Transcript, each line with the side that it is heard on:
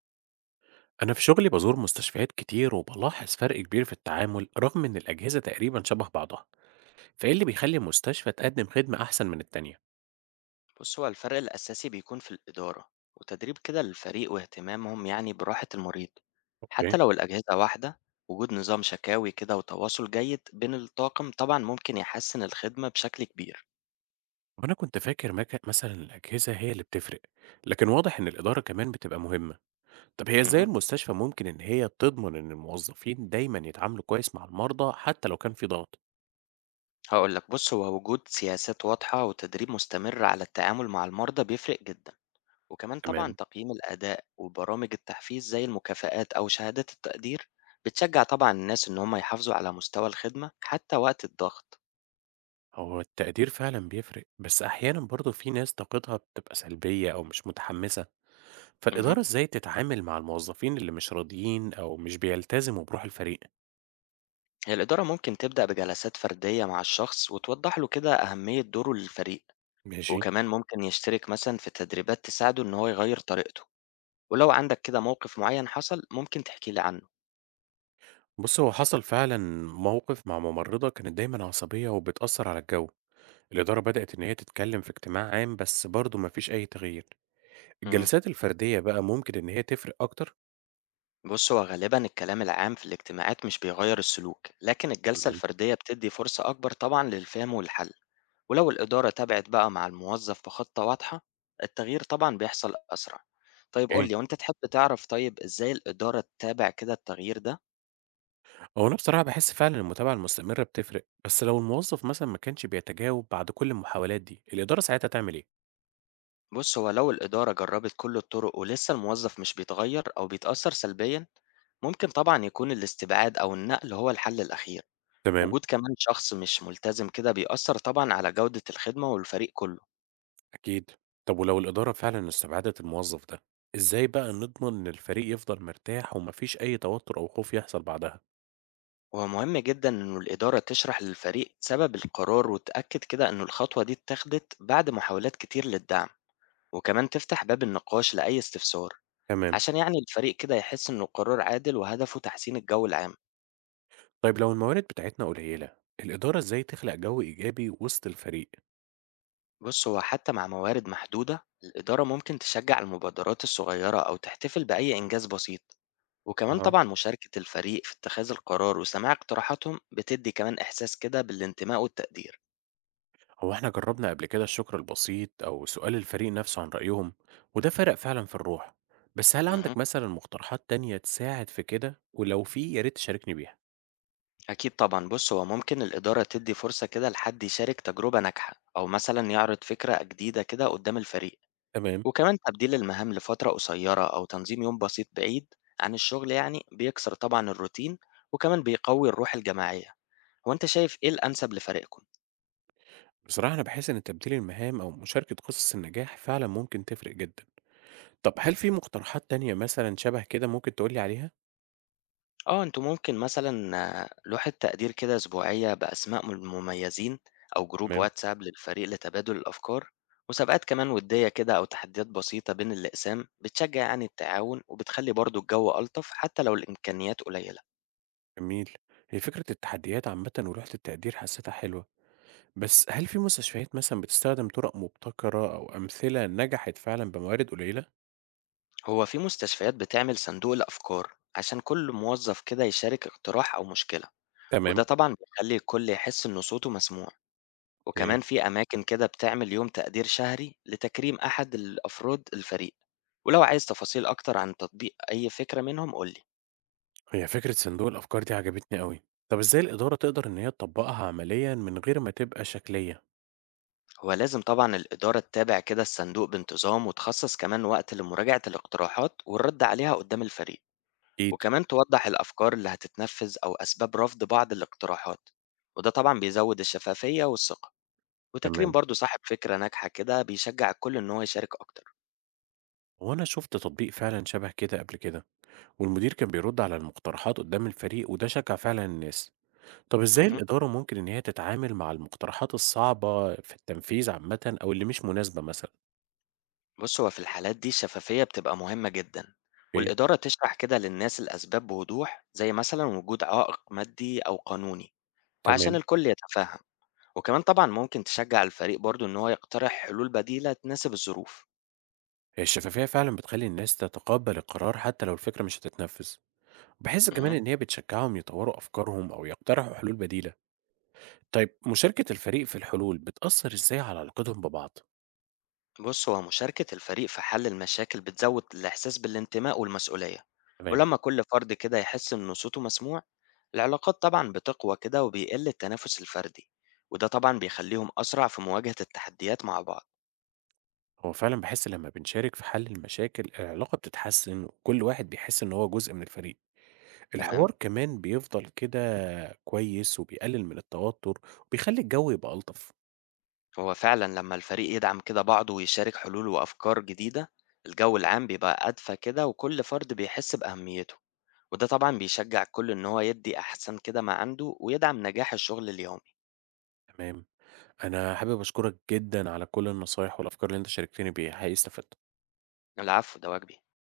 right: أنا في شغلي بزور مستشفيات كتير وبلاحظ فرق كبير في التعامل رغم إن الأجهزة تقريبا شبه بعضها، فإيه اللي بيخلي مستشفى تقدم خدمة أحسن من التانية؟
left: بص، هو الفرق الأساسي بيكون في الإدارة وتدريب كده للفريق واهتمامهم يعني براحة المريض
right: اوكي.
left: حتى لو الأجهزة واحدة. وجود نظام شكاوي كده وتواصل جيد بين الطاقم طبعا ممكن يحسن الخدمة بشكل كبير.
right: وأنا كنت فاكر مثلا الأجهزة هي اللي بتفرق، لكن واضح إن الإدارة كمان بتبقى مهمة، طب هي إزاي
left: مه.
right: المستشفى ممكن إن هي تضمن إن الموظفين دايما يتعاملوا كويس مع المرضى حتى لو كان في ضغط؟
left: هقول لك، بص هو وجود سياسات واضحة وتدريب مستمر على التعامل مع المرضى بيفرق جدا، وكمان طبعا
right: تمام.
left: تقييم الأداء وبرامج التحفيز زي المكافآت أو شهادات التقدير بتشجع طبعا الناس إن هم يحافظوا على مستوى الخدمة حتى وقت الضغط.
right: هو التقدير فعلا بيفرق، بس أحيانا برضه في ناس طاقتها بتبقى سلبية أو مش متحمسة،
left: مه.
right: فالإدارة إزاي تتعامل مع الموظفين اللي مش راضيين أو مش بيلتزموا بروح الفريق؟
left: هي الإدارة ممكن تبدأ بجلسات فردية مع الشخص وتوضح له كده أهمية دوره للفريق،
right: ماشي.
left: وكمان ممكن يشترك مثلا في تدريبات تساعده إن هو يغير طريقته. ولو عندك كده موقف معين حصل، ممكن تحكي لي عنه.
right: بص، هو حصل فعلا موقف مع ممرضة كانت دايما عصبية وبتأثر على الجو. الإدارة بدأت إن هي تتكلم في اجتماع عام بس برضه مفيش أي تغيير.
left: امم
right: الجلسات الفردية بقى ممكن إن هي تفرق أكتر؟
left: بص، هو غالبا الكلام العام في الاجتماعات مش بيغير السلوك، لكن الجلسة
right: تمام.
left: الفردية بتدي فرصة أكبر طبعا للفهم والحل. ولو الإدارة تابعت بقى مع الموظف بخطة واضحة، التغيير طبعا بيحصل أسرع. طيب قول
right: ايه،
left: لي، وأنت تحب تعرف، طيب إزاي الإدارة تتابع كده التغيير ده؟
right: هو أنا بصراحة بحس فعلا المتابعة المستمرة بتفرق، بس لو الموظف مثلا ما كانش بيتجاوب بعد كل المحاولات دي الإدارة ساعتها تعمل إيه؟
left: بُص، هو لو الإدارة جرّبت كل الطرق ولسه الموظف مش بيتغيّر أو بيتأثّر سلبيًا، ممكن طبعًا يكون الاستبعاد أو النقل هو الحل الأخير.
right: تمام.
left: وجود كمان شخص مش ملتزم كده بيأثّر طبعًا على جودة الخدمة والفريق كُلّه.
right: أكيد. طب ولو الإدارة فعلا استبعدت الموظف ده، إزاي بقى نضمن إن الفريق يفضل مرتاح ومفيش أي توتر أو خوف يحصل بعدها؟
left: وهو مهم جدًا إنه الإدارة تشرح للفريق سبب القرار وتأكد كده إنه الخطوة دي اتّاخدت بعد محاولات كتير للدعم، وكمان تفتح باب النقاش لأي استفسار،
right: تمام.
left: عشان يعني الفريق كده يحس إنه قرار عادل وهدفه تحسين الجو العام.
right: طيب لو الموارد بتاعتنا قليلة الإدارة إزاي تخلق جو إيجابي وسط الفريق؟
left: بص، هو حتى مع موارد محدودة الإدارة ممكن تشجع المبادرات الصغيرة أو تحتفل بأي إنجاز بسيط، وكمان
right: أها.
left: طبعا مشاركة الفريق في اتخاذ القرار وسماع اقتراحاتهم بتدي كمان إحساس كده بالانتماء والتقدير.
right: هو إحنا جربنا قبل كده الشكر البسيط أو سؤال الفريق نفسه عن رأيهم، وده فرق فعلا في الروح. بس هل
left: مه.
right: عندك مثلا مقترحات تانية تساعد في كده؟ ولو في يا ريت تشاركني بيها.
left: أكيد طبعا، بص هو ممكن الإدارة تدي فرصة كده لحد يشارك تجربة ناجحة أو مثلا يعرض فكرة جديدة كده قدام الفريق.
right: تمام.
left: وكمان تبديل المهام لفترة قصيرة أو تنظيم يوم بسيط بعيد عن الشغل يعني بيكسر طبعا الروتين، وكمان بيقوي الروح الجماعية. هو أنت شايف إيه الأنسب لفريقكم؟
right: بصراحة أنا بحس إن تبديل المهام أو مشاركة قصص النجاح فعلا ممكن تفرق جدا. طب هل في مقترحات تانية مثلًا شبه كده ممكن تقول لي عليها؟
left: آه، أنتم ممكن مثلًا، آه، لوحة تقدير كده أسبوعية بأسماء م المميزين، أو جروب
right: تمام،
left: واتساب للفريق لتبادل الأفكار، وسباقات كمان ودية كده أو تحديات بسيطة بين الأقسام بتشجّع يعني التعاون وبتخلّي برضه الجو ألطف حتى لو الإمكانيات قليلة.
right: جميل. هي فكرة التحديات عامةً ولوحة التقدير حسيتها حلوة، بس هل في مستشفيات مثلًا بتستخدم طرق مبتكرة أو أمثلة نجحت فعلًا بموارد قليلة؟
left: هو في مستشفيات بتعمل صندوق الأفكار عشان كل موظف كده يشارك اقتراح أو مشكلة، وده
right: تمام،
left: طبعًا بيخلّي الكل يحس إن صوته مسموع.
right: أوكي.
left: وكمان في أماكن كده بتعمل يوم تقدير شهري لتكريم أحد الأفراد الفريق. ولو عايز تفاصيل أكتر عن تطبيق أي فكرة منهم قولي.
right: هي فكرة صندوق الأفكار دي عجبتني أوي. طب إزاي الإدارة تقدر إن هي تطبقها عمليًا من غير ما تبقى شكلية؟
left: هو لازم طبعا الإدارة تتابع كده الصندوق بانتظام وتخصص كمان وقت لمراجعة الاقتراحات والرد عليها قدام الفريق،
right: أكيد،
left: وكمان توضح الأفكار اللي هتتنفذ أو أسباب رفض بعض الاقتراحات، وده طبعا بيزود الشفافية والثقة. وتكريم
right: تمام.
left: برضو صاحب فكرة ناجحة كده بيشجع الكل إن هو يشارك أكتر.
right: هو أنا شُفت تطبيق فعلًا شبه كده قبل كده، والمدير كان بيرد على المقترحات قدام الفريق وده شجع فعلًا الناس. طب إزاي
left: مهم.
right: الإدارة ممكن إن هي تتعامل مع المقترحات الصعبة في التنفيذ عامةً أو اللي مش مناسبة مثلًا؟
left: بص، هو في الحالات دي الشفافية بتبقى مهمة جدا،
right: أوكي،
left: والإدارة تشرح كده للناس الأسباب بوضوح زي مثلا وجود عائق مادي أو قانوني، وعشان
right: تمام.
left: الكل يتفهم. وكمان طبعا ممكن تشجع الفريق برضو إن هو يقترح حلول بديلة تناسب الظروف.
right: هي الشفافية فعلًا بتخلّي الناس تتقبّل القرار حتى لو الفكرة مش هتتنفّذ. باحس كمان
left: مهم.
right: إن هي بتشجّعهم يطوّروا أفكارهم أو يقترحوا حلول بديلة. طيب مشاركة الفريق في الحلول بتأثّر إزاي على علاقتهم ببعض؟
left: بص، هو مشاركة الفريق في حل المشاكل بتزود الإحساس بالانتماء والمسؤولية.
right: تمام.
left: ولما كل فرد كده يحس إن صوته مسموع، العلاقات طبعا بتقوى كده وبيقل التنافس الفردي، وده طبعا بيخليهم أسرع في مواجهة التحديات مع بعض.
right: هو فعلًا باحس لمّا بنشارك في حل المشاكل، العلاقة بتتحسّن وكل واحد بيحس إن هو جزء من الفريق.
left: تمام.
right: الحوار كمان بيفضل كده كويس وبيقلل من التوتر وبيخلي الجو يبقى ألطف.
left: هو فعلًا لمّا الفريق يدعم كده بعضه ويشارك حلول وأفكار جديدة، الجو العام بيبقى أدفى كده وكل فرد بيحس بأهميته، وده طبعًا بيشجع الكل إن هو يدّي أحسن كده ما عنده ويدعم نجاح الشغل اليومي.
right: تمام. أنا حابب أشكرك جدا على كل النصايح والأفكار اللي أنت شاركتني بيها، حقيقي استفدت.
left: العفو، ده واجبي.